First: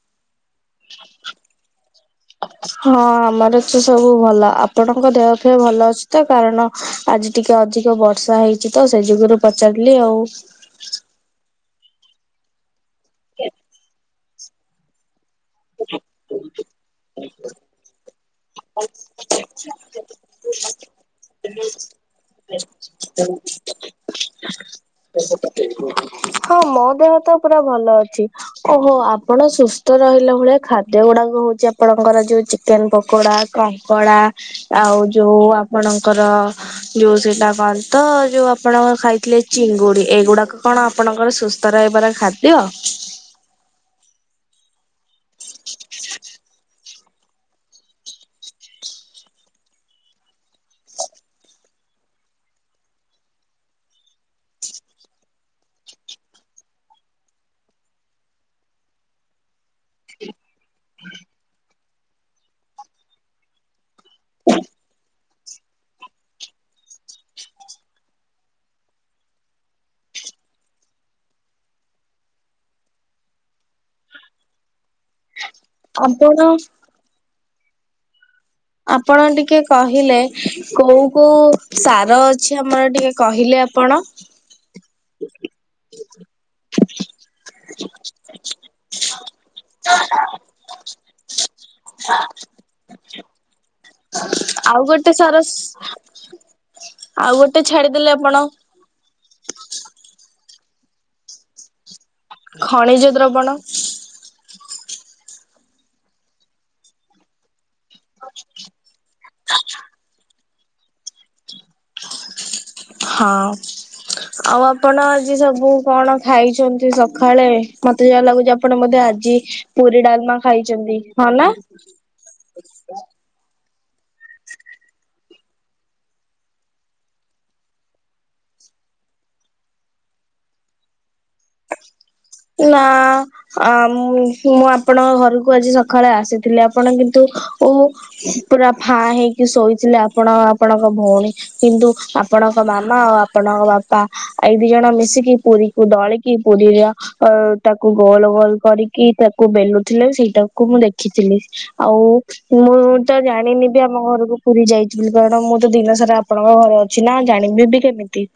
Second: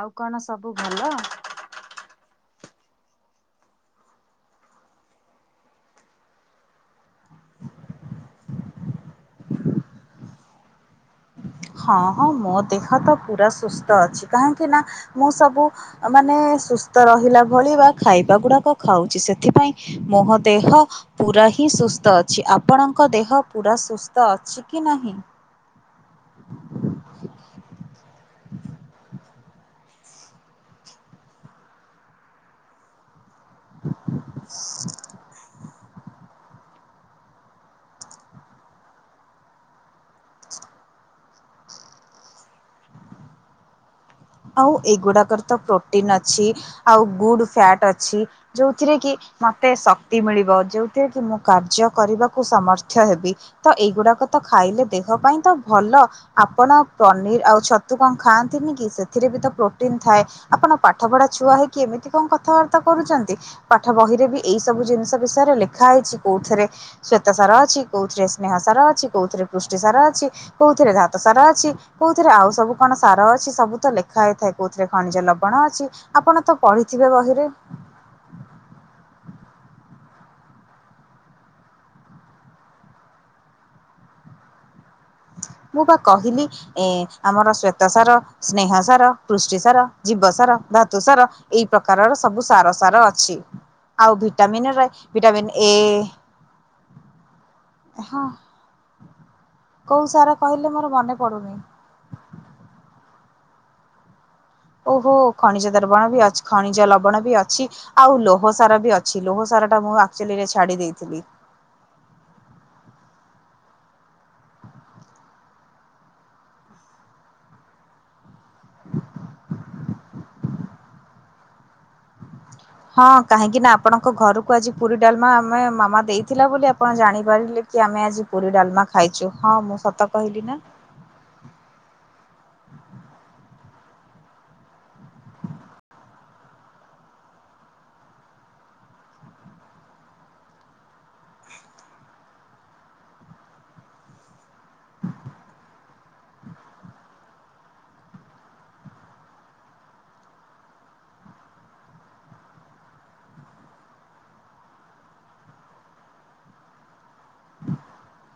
ଆଉ କଣ ସବୁ ଭଲ? ହଁ ଆମର ତ ସବୁ ଭଲ ଆପଣଙ୍କ ଦେହ ଫେହ ଭଲ ଅଛି ତ କାରଣ ଆଜି ଟିକେ ଅଧିକ ବର୍ଷା ହେଇଛି ତ ସେ ଯୁଗରୁ ପଚାରିଲି ଆଉ ହଁ ହଁ ମୋ ଦେହ ତ ପୁରା ସୁସ୍ଥ ଅଛି କାହିଁକି ନା? ମୁଁ ସବୁ ମାନେ ସୁସ୍ଥ ରହିଲା ଭଳିବା ଖାଇବା ଗୁଡାକ ଖାଉଛି ସେଥିପାଇଁ ମୋ ଦେହ ପୁରା ହିଁ ସୁସ୍ଥ ଅଛି ଆପଣଙ୍କ ଦେହ ପୁରା ସୁସ୍ଥ ତ ଅଛି କି ନାହିଁ? ହଁ ମୋ ଦେହ ତ ପୁରା ଭଲ ଅଛି। ଓହୋ ଆପଣ ସୁସ୍ଥ ରହିଲା ଭଳିଆ ଖାଦ୍ୟ ଗୁଡାକ ହଉଛି ଆପଣଙ୍କର ଯୋଉ ଚିକେନ ପକୋଡା କଙ୍କଡା ଆଉ ଯୋଉ ଆପଣଙ୍କର ଯୋଉ ସେଇଟା କଣ ତ ଯୋଉ ଆପଣ ଖାଇଥିଲେ? ଚିଙ୍ଗୁଡି ଏଇଗୁଡାକ କଣ ଆପଣଙ୍କର ସୁସ୍ଥ ରହିବାର ଖାଦ୍ୟ? ଆଉ ଏଇଗୁଡାକରେ ତ ପ୍ରୋଟିନ ଅଛି ଆଉ ଗୁଡ ଫ୍ୟାଟ ଅଛି ଯୋଉଥିରେ କି? ମତେ ଶକ୍ତି ମିଳିବ ଯୋଉଥିରେ କି ମୁଁ କାର୍ଯ୍ୟ କରିବାକୁ ସମର୍ଥ ହେବି। ତ ଏଇଗୁଡାକ ତ ଖାଇଲେ ଦେହ ପାଇଁ ତ ଭଲ। ଆପଣ ପନିର ଆଉ ଛତୁ କଣ ଖାଆନ୍ତିନି କି ସେ ଏଥିରେ ବି ତ ପ୍ରୋଟିନ ଥାଏ ଆପଣ ପାଠପଢା ଛୁଆ ହେଇକି ଏମିତି କଣ କଥାବାର୍ତ୍ତା କରୁଛନ୍ତି? ପାଠ ବହିରେ ବି ଏଇ ସବୁ ଜିନିଷ ବିଷୟରେ ଲେଖା ହେଇଛି କୋଉଥୀରେ ଶ୍ଵେତ ସାର ଅଛି କୋଉଥିରେ ସ୍ନେହ ସାର ଅଛି କୋଉଥିରେ ପୃଷ୍ଟି ସାର ଅଛି କୋଉଥିରେ ଧାତ ସାର ଅଛି କୋଉଥିରେ ଆଉ ସବୁ କଣ ସାର ଅଛି ସବୁ ତ ଲ ଖାଇ ଥାଏ କୋଉଥିରେ ଖଣିଜ ଲବଣ ଅଛି ଆପଣ ତ ପଢିଥିବେ ବହିରେ। ଆପଣ ଟିକେ କହିଲେ। କୋଉ କୋଉ ସାର ଅଛି ଆମର ଟିକେ କହିଲେ ଆପଣ? ମୁଁ ପା କହିଲି ଏ ଆମର ଶ୍ଵେତ ସାର ସ୍ନେହ ସାର ପୃଷ୍ଟି ସାର ଜୀବ ସାର ଧାତୁ ସାର ଏଇ ପ୍ରକାରର ସବୁ ସାର ସାର ଅଛି ଆଉ ଆଉ ଭିଟାମିିନରେ ଗୋଟେ ସାର ଭିଟାମିିନ ଏ ଆଉ ଗୋଟେ ଛାଡିଦେଲେ ହଁ ଆପଣ କୋଉ ସାର କହିଲେ ମୋର ମନେ ପଡ଼ୁନି ଖଣିଜ ଦ୍ରବଣ ଓହୋ ଖଣିଜ ଦର୍ବଣ ବି ଅଛି ଖଣିଜ ଲବଣ ବି ଅଛି ଆଉ ଲୋହ ସାର ବି ଲୋହ ସାରା ଟା ମୁଁଚରେ ଛାଡି ଦେଇଥିଲି। ହଁ। ଆଉ ଆପଣ ଆଜି ସବୁ କଣ ଖାଇଛନ୍ତି ସକାଳେ ମତେ ଯାହା ଲାଗୁଛି ପଣ ମତେ ଆଜି ପୁରୀ ଡାଲମା ଖାଇଛନ୍ତି ହଁ ନା ହଁ କାହିଁକି ନା ଆପଣଙ୍କ ଘରକୁ ଆଜି ପୁରୀ ଡାଲମା ଆମେ ମାମା ଦେଇଥିଲା ବୋଲି ଆପଣ ଜାଣିପାରିଲେ କି ଆମେ ଆଜି ପୁରୀ ଡାଲମା ଖାଇଛୁ ହଁ ମୁଁ ସତ କହିଲି ନା ନା ଆ ମୁ ମୁଁ ଆପଣଙ୍କ ଘରକୁ ଆଜି ସକାଳେ ଆସିଥିଲି ଆପଣ କିନ୍ତୁ ଉ ପୁରା ଫା ହେଇକି ଶୋଇଥିଲେ ଆପଣ ଆଉ ଆପଣଙ୍କ ଭଉଣୀ କିନ୍ତୁ ଆପଣଙ୍କ ମାମା ଆଉ ଆପଣଙ୍କ ବାପା ଆଇ ଦି ଜଣ ମିଶିକି ପୁରୀକୁ ଦଳିକି ପୁରୀର ଅ ତାକୁ ଗୋଲ ଗୋଲ କରିକି ତାକୁ ବେଲୁଥିଲେ ସେଇଟାକୁ ମୁଁ ଦେଖିଥିଲି ଆଉ ମୁଁ ତ ଜାଣିନି ବି ଆମ ଘରକୁ ପୁରୀ ଯାଇଛି ବୋଲି କାରଣ ମୁଁ ତ ଦିନ ସାରା ଆପଣଙ୍କ ଘରେ ଅଛି। କିଛି ନା ଜାଣିବି ବି କେମିତି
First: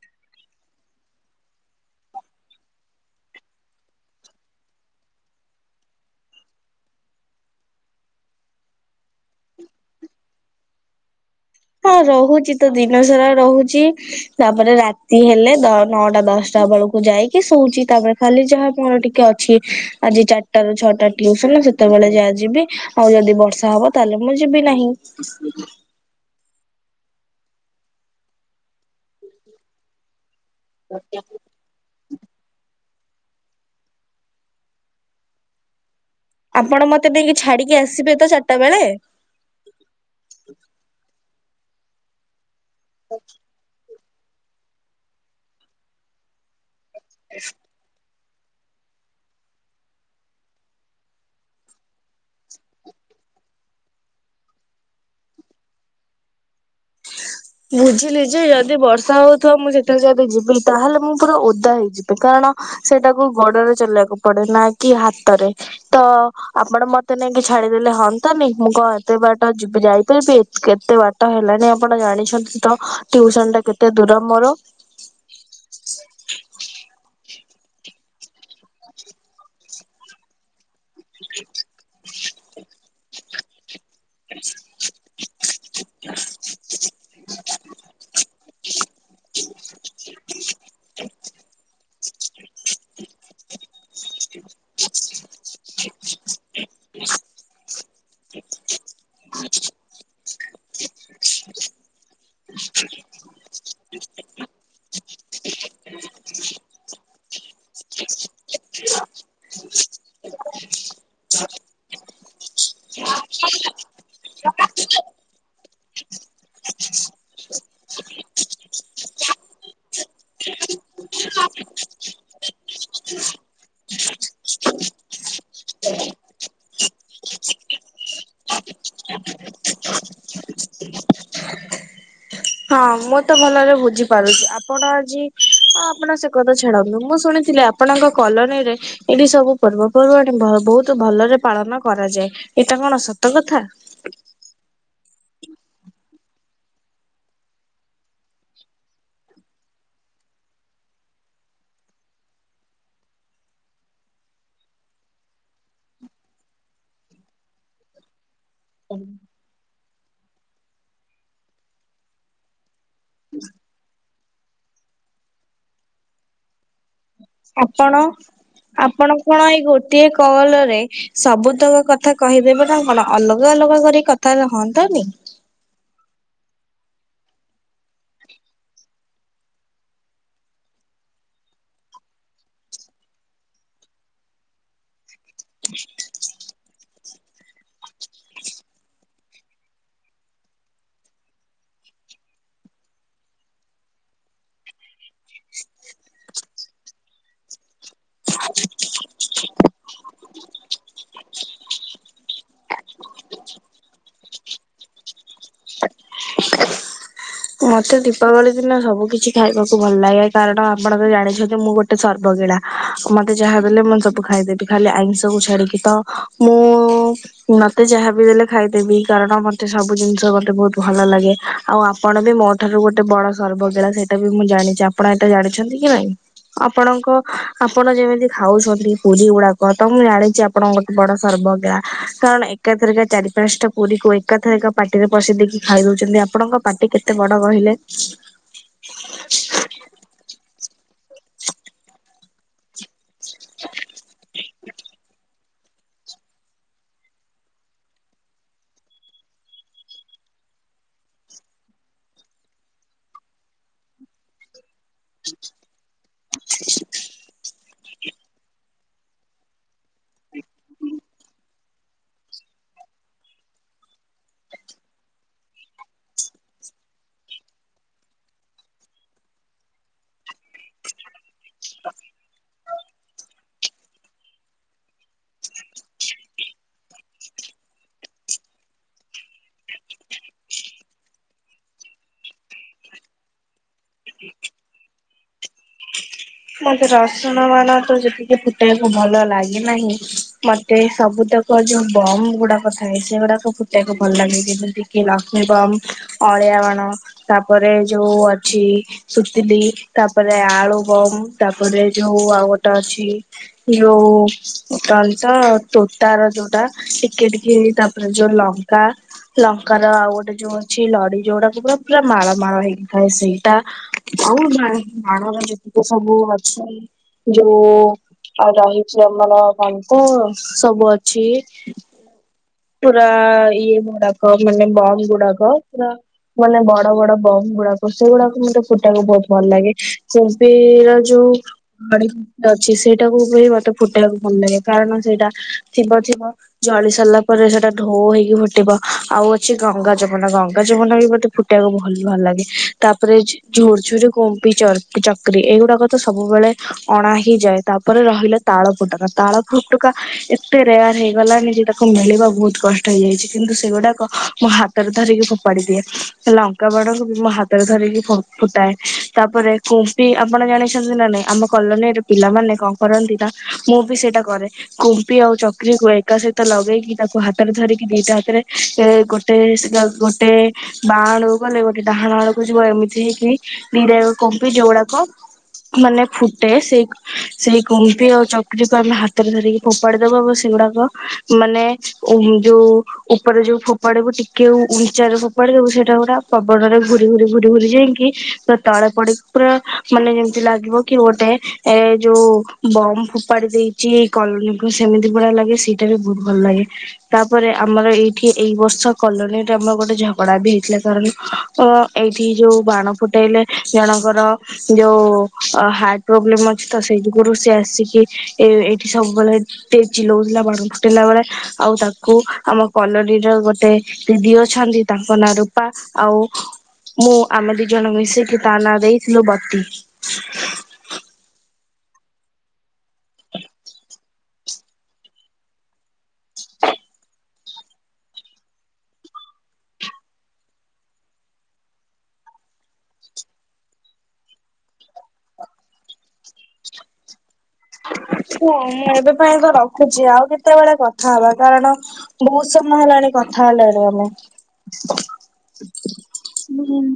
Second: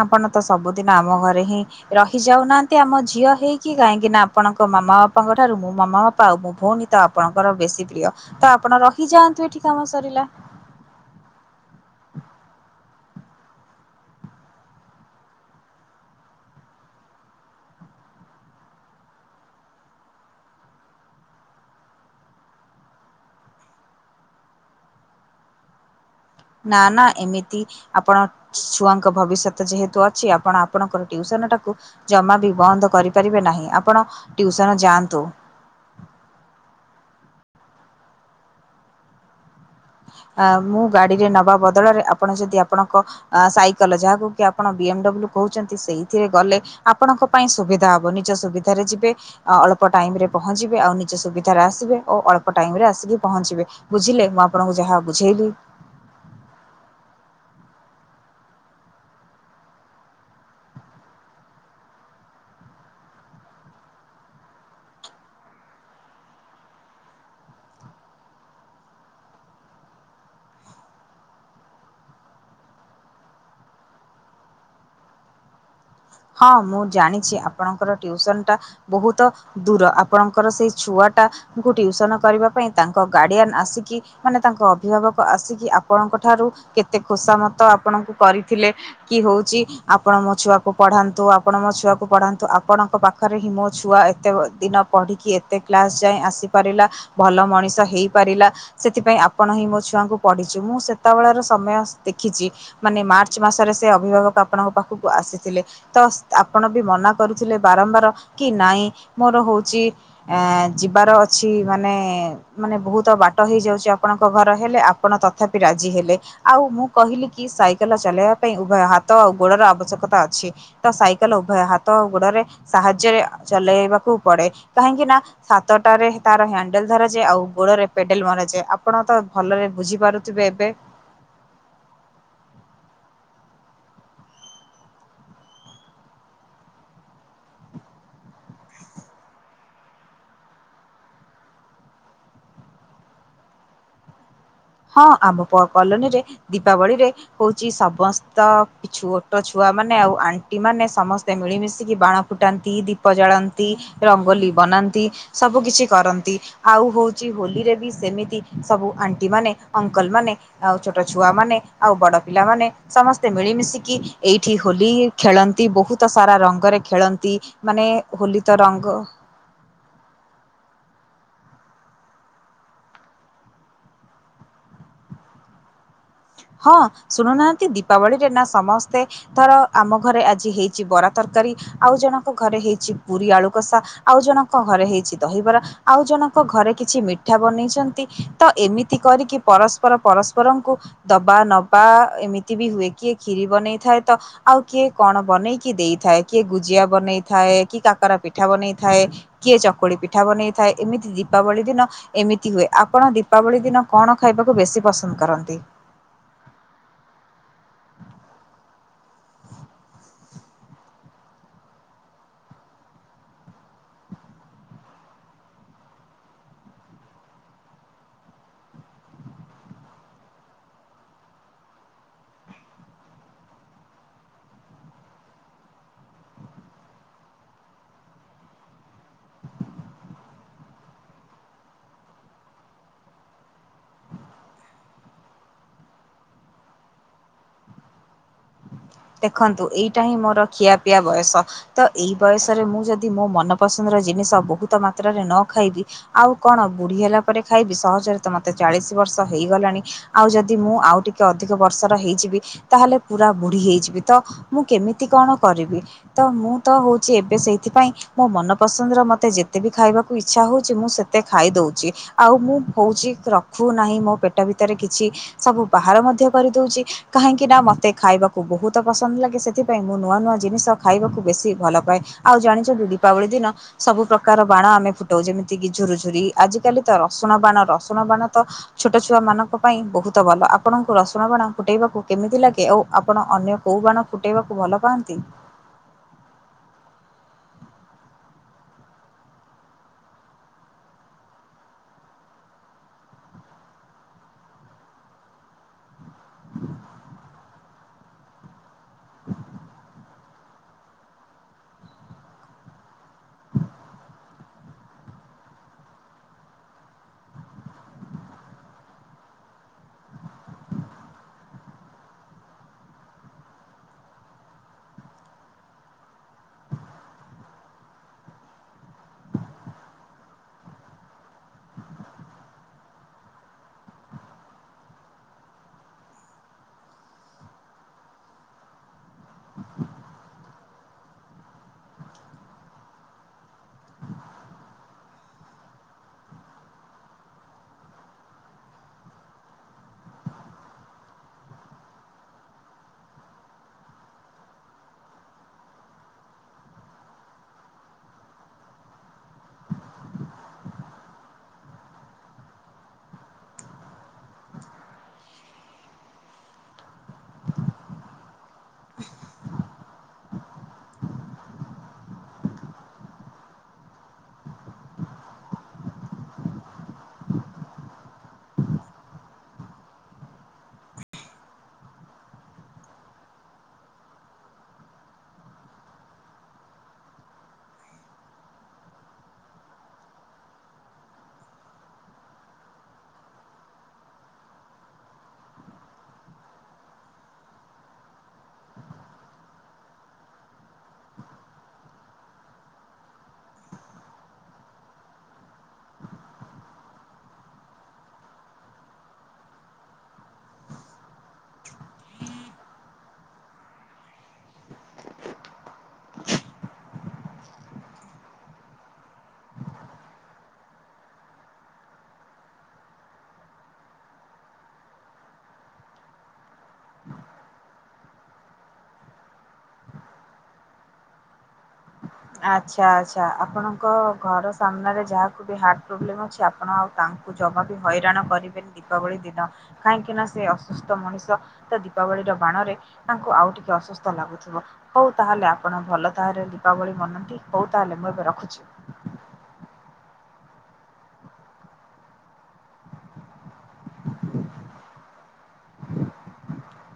ଆପଣ ତ ସବୁଦିନ ଆମ ଘରେ ହିଁ ରହି ଯାଉନାହାନ୍ତି ଆମ ଝିଅ ହେଇକି କାହିଁକି ନା ଆପଣଙ୍କ ମାମା ବାପାଙ୍କ ଠାରୁ ମୋ ମାମା ବାପା। ପାଉ ମୁଁ ଭଉଣୀ ତ ଆପଣଙ୍କର ବେଶୀ ପ୍ରିୟ ତ ଆପଣ ରହିଯାଆନ୍ତୁ ଏଠି କାମ ସରିଲା ହଁ ରହୁଛି ତ ଦିନ ସାରା ରହୁଛି। ତାପରେ ରାତି ହେଲେ ନଅଟା ଦଶଟା ବେଳକୁ ଯାଇକି ଶୋଇଉଚଛି ତାପରେ ଖାଲି ଯାହା ମୋର ଟିକେ ଅଛି ଆଜି ଚାରଟା ର ଛଅଟା ଟିୁସନ ସେତେବେଳେ ଯାହା ଯିବି ଆଉ ଯଦି ବର୍ଷା ହବ ତାହେଲେ ମୁଁ ଯିବି ନାହିଁ। ନା ନା ଏମିତି ଆପଣ ଛୁଆଙ୍କ ଭବିଷ୍ୟତ ଯେହେତୁ ଅଛି ଆପଣ ଆପଣଙ୍କର ଟଟିଉସନ ଟାକୁ ଜମା ବି ବନ୍ଦ କରିପାରିବେ ନାହିଁ ଆପଣ ଟିଉସନ ଯାଆନ୍ତୁ। ଆପଣ ମତେ ନେଇକି ଛାଡିକି ଆସିବେ ତ ଚାରିଟା ବେଳେ ଅ ମୁଁ ଗାଡିରେ ନବା ବଦଳରେ ଆପଣ ଯଦି ଆପଣଙ୍କ ସାଇକେଲ ଯାହାକୁ କି ଆପଣ ବି ଏମ ଡବ୍ଲୁ କହୁଛନ୍ତି ସେଇଥିରେ ଗଲେ ଆପଣଙ୍କ ପାଇଁ ସୁବିଧା ହବ ନିଜ ସୁବିଧାରେ ଯିବେ ଅଳ୍ପ ଟାଇମ୍ରରେ ପହଞ୍ଚିବେ ଆଉ ନିଜ ସୁବିଧାରେ ଆସିବେ ଓ ଅଳ୍ପ ଟାଇମେ ଆସିକି ପହଞ୍ଚିବେ। ବୁଝିଲେ ମୁଁ ଆପଣଙ୍କୁ ଯାହା ବୁଝେଇଲି। ବୁଝିଲି ଯେ ଯଦି ବର୍ଷା ହଉଥିବ ମୁଁ ସେଠାରୁ ଯଦି ଯିବି ତାହେଲେ ମୁଁ ପୁରା ଓଦା ହେଇଯିବି କାରଣ ସେଟାକୁ ଗୋଡରେ ଚଲେଇବାକୁ ପଡେ ନା କି ହାତରେ ତ ଆପଣ ମତେ ନେଇକି ଛାଡିଦେଲେ ହୁଅନ୍ତା ନି, ମୁଁ କଣ ଏତେ ବାଟ ଯ ଯାଇପାରିବି ଏତେ ବାଟ ତ ହେଲଣିି ଆପଣ ଜାଣିଛନ୍ତି ତ ଟିଉସନ ଟା କେତେ ଦୂର ମୋର ହଁ, ମୁଁ ଜାଣିଛି ଆପଣଙ୍କର ଟିଉସନ ଟା ବହୁତ ଦୂର ଆପଣଙ୍କର ସେଇ ଛୁଆଟା କୁ ଟ୍ୟଉସନ କରିବା ପାଇଁ ତାଙ୍କ ଗାର୍ଡ଼ିଆନ୍ ଆସିକି ମାନେ ତାଙ୍କ ଅଭିଭାବକ ଆସିକି ଆପଣଙ୍କ ଠାରୁ କେତେ ଖୋସା ମତ ଆପଣଙ୍କୁ କରିଥିଲେ। କି ହଉଛି ଆପଣ ମୋ ଛୁଆକୁ ପଢ଼ାନ୍ତୁ ଆପଣ ମୋ ଛୁଆକୁ ପଢ଼ାନ୍ତୁ ଆପଣଙ୍କ ପାଖରେ ହିଁ ମୋ ଛୁଆ ଏତେ ଦିନ ପଢ଼ିକି ଏ ତେ ଏତେ କ୍ଲାସ୍ ଯାଏ ଆସିପାରିଲା ଭଲ ମଣିଷ ହେଇପାରିଲା। ସେଥିପାଇଁ ଆପଣ ହିଁ ମୋ ଛୁଆଙ୍କୁ ପଢିଚୁ ମୁଁ ସେତେବେଳାର ସମୟ ଦେଖିଛି। ମାନେ ମାର୍ଚ୍ଚ ମାସରେ ସେ ଅଭିଭାବକ ଆପଣଙ୍କ ପାଖକୁ ଆସି ଥିଲେ ତ ଆପଣ ବି ମନା କରୁଥିଲେ ବାରମ୍ବାର କି ନାଇଁ ମୋର ହଉଛି। ଏଁ ଯିବାର ଅଛି ମାନେ। ମାନେ ବହୁତ ବାଟ ହେଇଯାଉଛି। ଆପଣଙ୍କ ଘର ହେଲେ ଆପଣ ତଥାପି ରାଜି ହେଲେ। ଆଉ ମୁଁ କହିଲି କି ସାଇକେଲ ଚଲେଇବା ପାଇଁ ଉଭୟ ହାତ ଆଉ ଗୋଡର ଆବଶ୍ୟକତା ଅଛି। ଅଛି ତ ସାଇକେଲ ଉଭୟ ହାତ ଆଉ ଗୋଡରେ। ସାହାଯ୍ୟରେ ଚଲେଇବାକୁ ପଡେ କାହିଁକି ନା ହାତ ଟାରେ ତାର ହ୍ୟାଣ୍ଡେଲ ଧରାଯାଏ। ଆଉ ଗୋଡରେ ପେଡେଲ ମରାଯାଏ। ଆପଣ ତ ଭଲରେ ବୁଝିପାରୁ ଥିବେ ଏବେ। ହଁ, ମୁଁ ତ ଭଲରେ ବୁଝିପାରୁଛି। ଆପଣ ଆଜି ଆପଣ ସେ କଥା ଛାଡନ୍ତୁ। ମୁଁ ଶୁଣିଥିଲି ଆପ ଆପଣଙ୍କ କଲୋନୀରେ ଏଇଠି ସବୁ ପର୍ବ ପର୍ବାଣି ବହୁତ ଭଲରେ ପାଳନ କରାଯାଏ। ଏଇଟା କଣ ସତ କଥା? ହଁ, ଆମ କଲୋନୀ ରେ ଦୀପାବଳିରେ ହଉଛି ସମସ୍ତ ଛୋଟ ଛୁଆ ମାନେ ଆଉ ଆଣ୍ଟି ମାନେ ସମସ୍ତେ ମିଳି ମିଶିକି ବାଣ ଫୁଟାନ୍ତି। ଦୀପ ଜାଳନ୍ତି। ରଙ୍ଗୋଲି ବନାନ୍ତି ସବୁ କିଛି କରନ୍ତି ଆଉ ହୋଉଛି ହୋଲି ରେ ବି ସେମିତି ସବୁ ଆଣ୍ଟି ମାନେ ଅଙ୍କଲ ମାନେ ଆଉ ଛୋଟ ଛୁଆମାନେ ଆଉ ବଡ଼ ପିଲାମାନେ। ସମସ୍ତେ ମିଳିମିଶିକି ଏଇଠି ହୋଲି ଖେଳନ୍ତି ବହୁତ ସାରା ରଙ୍ଗରେ ଖେଳନ୍ତି। ନ୍ତି ମାନେ ଆପଣ ହୋଲି ତ ରଙ୍ଗ। ଆପଣ ଏଇ ଗୋଟିଏ କଲ୍ ରେ ସବୁତକ କଥା କହିଦେବେ ବା ନା କଣ ଅଲଗା ଅଲଗା କରି କଥା ହୁଅନ୍ତା ନି। ହଁ, ଶୁଣୁ ନାହାନ୍ତି ଦୀପାବଳିରେ ନା ସମସ୍ତେ ଧର ଆମ ଘରେ ଆଜି ହେଇଛି ବରା ତରକାରୀ। ଆଉ ଜଣଙ୍କ ଘରେ ହେଇଛି ପୁରୀ ଆଳୁ କଷା ଆଉ ଜଣଙ୍କ ଘରେ ହେଇଛି ଦହିବରା ଆଉ ଜଣଙ୍କ ଘରେ କିଛି ମି ପିଠା ବନେଇଛନ୍ତି ତ ଏମିତି କରିକି ପରସ୍ପର ପରସ୍ପରଙ୍କୁ ଦବା, ନବା ଏମିତି ବି ହୁଏ କିଏ କ୍ଷୀରି ବନେଇଥାଏ ତ ଆଉ କିଏ କଣ ବନେଇକି ଦେଇଥାଏ କିଏ ଗୁଜିଆ ବନେଇଥାଏ କିଏ କାକରା ପିଠା ବନେଇଥାଏ। କିଏ ଚକୁଳି ପିଠା ବନେଇଥାଏ। ଏମିତି ଦୀପାବଳି ଦିନ। ଏମିତି ହୁଏ ଆପଣ ଦୀପାବଳି ଦିନ କଣ ଖାଇବାକୁ ବେଶୀ ପସନ୍ଦ କରନ୍ତି? [unintelligible] ମତେ ଦୀପାବଳି ଦିନ ସବୁ କିିଛି ଖାଇବାକୁ ଭଲ ଲାଗେ। କାରଣ ଆପଣ ତ ଜାଣିଛନ୍ତି ମୁଁ ଗୋଟେ ଗୋଟେ ସର୍ବଗିଳା ମତେ ଯାହା ଦେଲେ ମୁଁ ସବୁ ଖାଇଦେବି ଖାଲି ଆଇଁଷକୁ ଛାଡିକି। ତ ମୁଁ ମତେ ଯାହା ବିି ଦେଲେ ଖାଇଦେବି କାରଣ ମତେ ସବୁ ଜିନିଷ ମତେ ବହୁତ ଭଲ ଲାଗେ। ଆଉ ଆପଣ ମୋ ଠାରୁ ଗୋଟେ ବଡ ସର୍ବଗିଳା ସେଇଟା ବି ମୁଁ ଜାଣିଛି ଆପଣ ଏଟା ଜାଣିଛନ୍ତି କି ନାଇଁ? ଆପଣଙ୍କ ଆପଣ ଯେମିତି ଖାଉଛନ୍ତି ପୁରୀ ଗୁଡାକ ତ ମୁଁ ଜାଣିଛି ଆପ ଆପଣଙ୍କ ଗୋଟେ ବଡ ସର୍ବ ଗୀଳା କାରଣ ଏକାଥରକେ ଚାରି ପାଞ୍ଚଟା ପୁରୀ କୁ ଏକାଥରିକି ପାଟିରେ ପସିି ଦେଇକି ଖାଇ ଦଉଛନ୍ତି ଆପଣଙ୍କ ପାର୍ଟି କେତେ ବଡ କହିଲେ? ଦେଖନ୍ତୁ ଏଇଟା ହିଁ ମୋର ଖିଆପିଆ ବୟସ ତ ଏଇ ବୟସରେ ମୁଁ ଯଦି ଯଦି ମୋ ମନପସନ୍ଦର ଜିନିଷ ବହୁତ ମାତ୍ରାରେ ନ ଖାଇବି ଆଉ କଣ ବୁଢୀ ହେଲା ପରେ ଖାଇବି। ସହଜରେ ତ ମତେ ଚାଳିଶ ବର୍ଷ ହେଇଗଲାଣି। ଆଉ ଯଦି ମୁଁ ଆଉ ଟିକେ ଅଧିକ ବର୍ଷର ହେଇଯିବି ତାହେଲେ ପୁରା ବୁଢୀ ହେଇଯିବି। ତ ମୁଁ କେମିତି କଣ କରିବି? ତ ମୁଁ ତ ହୋଉଛି ଏବେ ସେଇଥିପାଇଁ ମୋ ମନ ପସନ୍ଦ ର ମତେ ଯେତେ ବି ଖାଇବାକୁ ଇଚ୍ଛା ହଉଛି ମୁଁ ସେତେ ଖାଇ ଦଉଛି। ଆଉ ମୁଁ ହୋଉଛି ରଖୁ ନାହିଁ ମୋ ପେଟ ଭିତରେ କିଛି। ସବୁ ବାହାର ମଧ୍ୟ କରିଦଉଛି କାହିଁକି ନା ମତେ ଖାଇବାକୁ ବହୁତ ତ ପସନ୍ଦ ଲାଗେ ସେଥିପାଇଁ ମୁଁ ନୂଆ ନୂଆ ଜିନିଷ ଖାଇବାକୁ ବେଶୀ ଭଲ ପାଏ। ଆଉ ଜାଣିଛନ୍ତି ଦୀପାବଳି ଦିନ ସବୁ ପ୍ରକାର ବାଣ ଆମେ ଫୁଟାଉ ଯେମିତି କିି ଝୁୁରୁ ଝୁରି ଆଜିକାଲି ତ ରସୁଣ ବାଣ ରସୁଣ ବାଣ ତ ଛୋଟ ଛୁଆ ମାନଙ୍କ ପାଇଁ ବହୁତ ଭଲ ଆପଣଙ୍କୁ ରସୁଣ ବାଣ ଫୁଟେଇବାକୁ କେମିତି ଲାଗେ? ଆଉ ଆପଣ ଅନ୍ୟ କୋଉ ବାଣ ଫୁଟାଇବାକୁ ଭଲ ପାଆନ୍ତି? ମତେ ରସୁଣ ବାଣ ତ ସେତିକି ଫୁଟେଇବାକୁ ଭଲ ଲାଗେ ନାହିଁ। ମତେ ସବୁତକ ଯୋଉ ବମ୍ ଗୁଡାକ ଥାଏ ସେଗୁଡାକ ଫୁଟେଇକୁ ଭଲ ଲାଗେ ଯେବେ କି ଲକ୍ଷ୍ମୀବମ୍ ଅଳିଆବାଣ ତାପରେ ଯୋଉ ଅଛି ସୁତିିଲି ତାପରେ ଆଳୁ ବମ୍ ତାପରେ ଜଉ ଆଉ ଗୋଟେ ଅଛି ଜଉ କଣ ତ ତୋଟା ର ଯୋଉଟା ଟିକେ ଟିକେ ତା ଯୋଉ ଲଙ୍କା ଲଙ୍କାର ଆଉ ଗୋଟେ ଯୋଉ ଅଛି ଲଡି ଯୋଉଟାକୁ ପୁରା ପୁରା ମାଳ ମାଳ ହେଇକଥାଏ ସେଇଟା ଆଉ ବାଣର ଯେତିକି ସବୁ ଅଛି ଯୋଉ ଆଉ ରହିଛି ଆମର କନ୍ତ ସବୁ ଅଛି ପୁରା ଇଏ ଗୁଡାକ ମାନେ ବମ୍ ଗୁଡାକ ପୁରା ମାନେ ବଡ ବଡ ବମ୍ ଗୁଡାକ ସେଗୁଡା ମୋତେ ଫୁଟେଇବାକୁ ବହୁତ ଭଲ ଲାଗେ ସେମତି ଯା ଯୋଉ [unintelligible] ଅଛି ସେଇଟାକୁ ବି ମତେ ଫୁଟେଇବାକୁ ଭଲ ଲାଗେ କାରଣ ସେଇଟା ଥିବ ଥିବ ଜଳି ସାରିଲା ପରେ ସେଟା ଢୋ ହେଇକି ଫୁଟିବ ଆଉ ଅଛି ଗଙ୍ଗା ଯମୁନ ଗଙ୍ଗା ଯମୁନା ବି ଗୋଟେ ଟାକୁ ଭଲ ଭଲ ଲାଗେ। ତାପରେ ଝୋର୍ ଝୁରି କୋମ୍ପି ଚକ୍ରି ଏଇଗୁଡା ତ ସବୁବେଳେ ଅଣା ହି ଯାଏ ତାପରେ ରହିଲା ତାଳ ଫୁଟୁକା ତାଳ ଫୁଟୁକା ଏତେ ରେୟାର ହେଇଗଲାଣି ଯେ ତାକୁ ମିଳିବା ବହୁତ କଷ୍ଟ ହେଇଯାଇଛି କିନ୍ତୁ ସେଗୁଡାକ ମୋ ହାତ ହାତରେ ଧରିକି ଫୋପାଡି ଦିଏ। ଲଙ୍କା ବାଡଙ୍କୁ ବି ମୁଁ ହାତରେ ଧରିକି ଫୁଟାଏ। ତାପରେ କୁମ୍ପି ଆପଣ ଜାଣି ଛନ୍ତି ନା ନାଇଁ ଆମ କଲୋନୀରେ ପିଲାମାନେ କଣ କରନ୍ତି ନା ମୁଁ ବି ସେଇଟା କରେ। କୁମ୍ପି ଆଉ ଚକ୍ରି କୁ ଏକା ସହିତ ଲଗେଇକି ତାକୁ ହାତରେ ଧରିକି ଦିଟା ହାତରେ ଗୋଟେ ଗେ ଗୋଟେ ବାଆଣକୁ ଗଲେ ଗୋଟେ ଡାହାଣ ଆଡକୁ ଯିବ ଏମିତି ହେଇକି ଦିଟା ଯାକ କୁମ୍ପି ଯୋଉଗୁଡାକ ମାନେ ଫୁଟେ ସେଇ ସେଇ କୁମ୍ପି ଆଉ ଚକ୍ରୀକୁ ଆମେ ହାତରେ ଧରିକି ଫୋପାଡି ଦବା ଆ ସେଗୁଡାକ ମାନେ ଉ ଯୋଉ ଉପରେ ଯୋଉ ଫୋପାଡିବୁ ଟିକେ ଉଞ୍ଚାରେ ଫୋପାଡି ଦେବୁ ସେଇଟା ଗୁଡା ପବନରେ ଘୁରି ଘୁରି ଘୁରି ଘୁରି ଯାଇକି ପୁରା ତାଳେ ପଡ୍କି ପୁରା ମାନେ ଯେମ ତି ଲାଗିବ କି ଗୋଟେ ଏ ଯୋଉ ବମ୍ ଫୋପାଡି ଦେଇଛି କଲୋନୀକୁ ସେମିତି ଭଳିଆ ଲାଗେ ସେ ବି ବହୁତ ଭଲ ଲାଗେ। ତାପରେ ଆମର ଏଇଠି ଏଇ ବର୍ଷ କଲୋନୀରେ ଆମର ଗୋଟେ ଝଗଡା ବି ହେଇଥିଲା କାରଣ ଓ ଏଇଠି ଯୋଉ ବାଣ ଫୁଟେଇଲେ ଜଣଙ୍କର ଯୋଉ ଅ ହାର୍ଟ ପ୍ରୋବ୍ଲେମ ଅଛି ତ ସେଇ ଯୁଗରୁୁ ସେ ଆସିକି ଏ ଏଇଠି ସବୁବେଳେ ଟେ ଚିଲଉଥିଲା ବାଣୁ ଫୁଟିଲା ବେଳେ ଆଉ ତାକୁ ଆମ କଲୋନୀର ଗୋଟେ ଦିଦି ଅଛନ୍ତି ତାଙ୍କ ନାଁ ରୂପା ଆଉ ମୁଁ ଆମେ ଦି ଜଣ ମିଶିକି ତା ନାଁ ଦେଇଥିଲୁ ବତି। ଆଚ୍ଛା ଆଚ୍ଛା ଆପଣଙ୍କ ଘର ସାମ୍ନାରେ ଯାହାକୁ ବି ହାର୍ଟ ପ୍ରୋବ୍ଲେମ୍ ଅଛି ଆପଣ ଆଉ ତାଙ୍କ କୁ ଜମା ବି ହଇରାଣ କରିବେନି ଦୀପାବଳି ଦିନ କାହିଁକି ନା ସେ ଅସୁସ୍ଥ ମଣିଷ। ତା ଦିପାବଳିର ବାଣରେ ତାଙ୍କୁ ଆଉ ଟିକେ ଅସୁସ୍ଥ ଲାଗୁଥିବ। ହଉ ତାହେଲେ ଆପଣ ଭଲ ତାହରେ ଦୀପାବଳି ବନାନ୍ତି। ହଁ ମୁଁ ଏବେ ପାଇଁ ତ ରଖୁଛି ଆଉ କେତେବେଳେ କଥା ହବା କାରଣ ବହୁତ ସମୟ ହେଲାଣି କଥା ହେଲାଣି ଆମେ। ହୁଁ।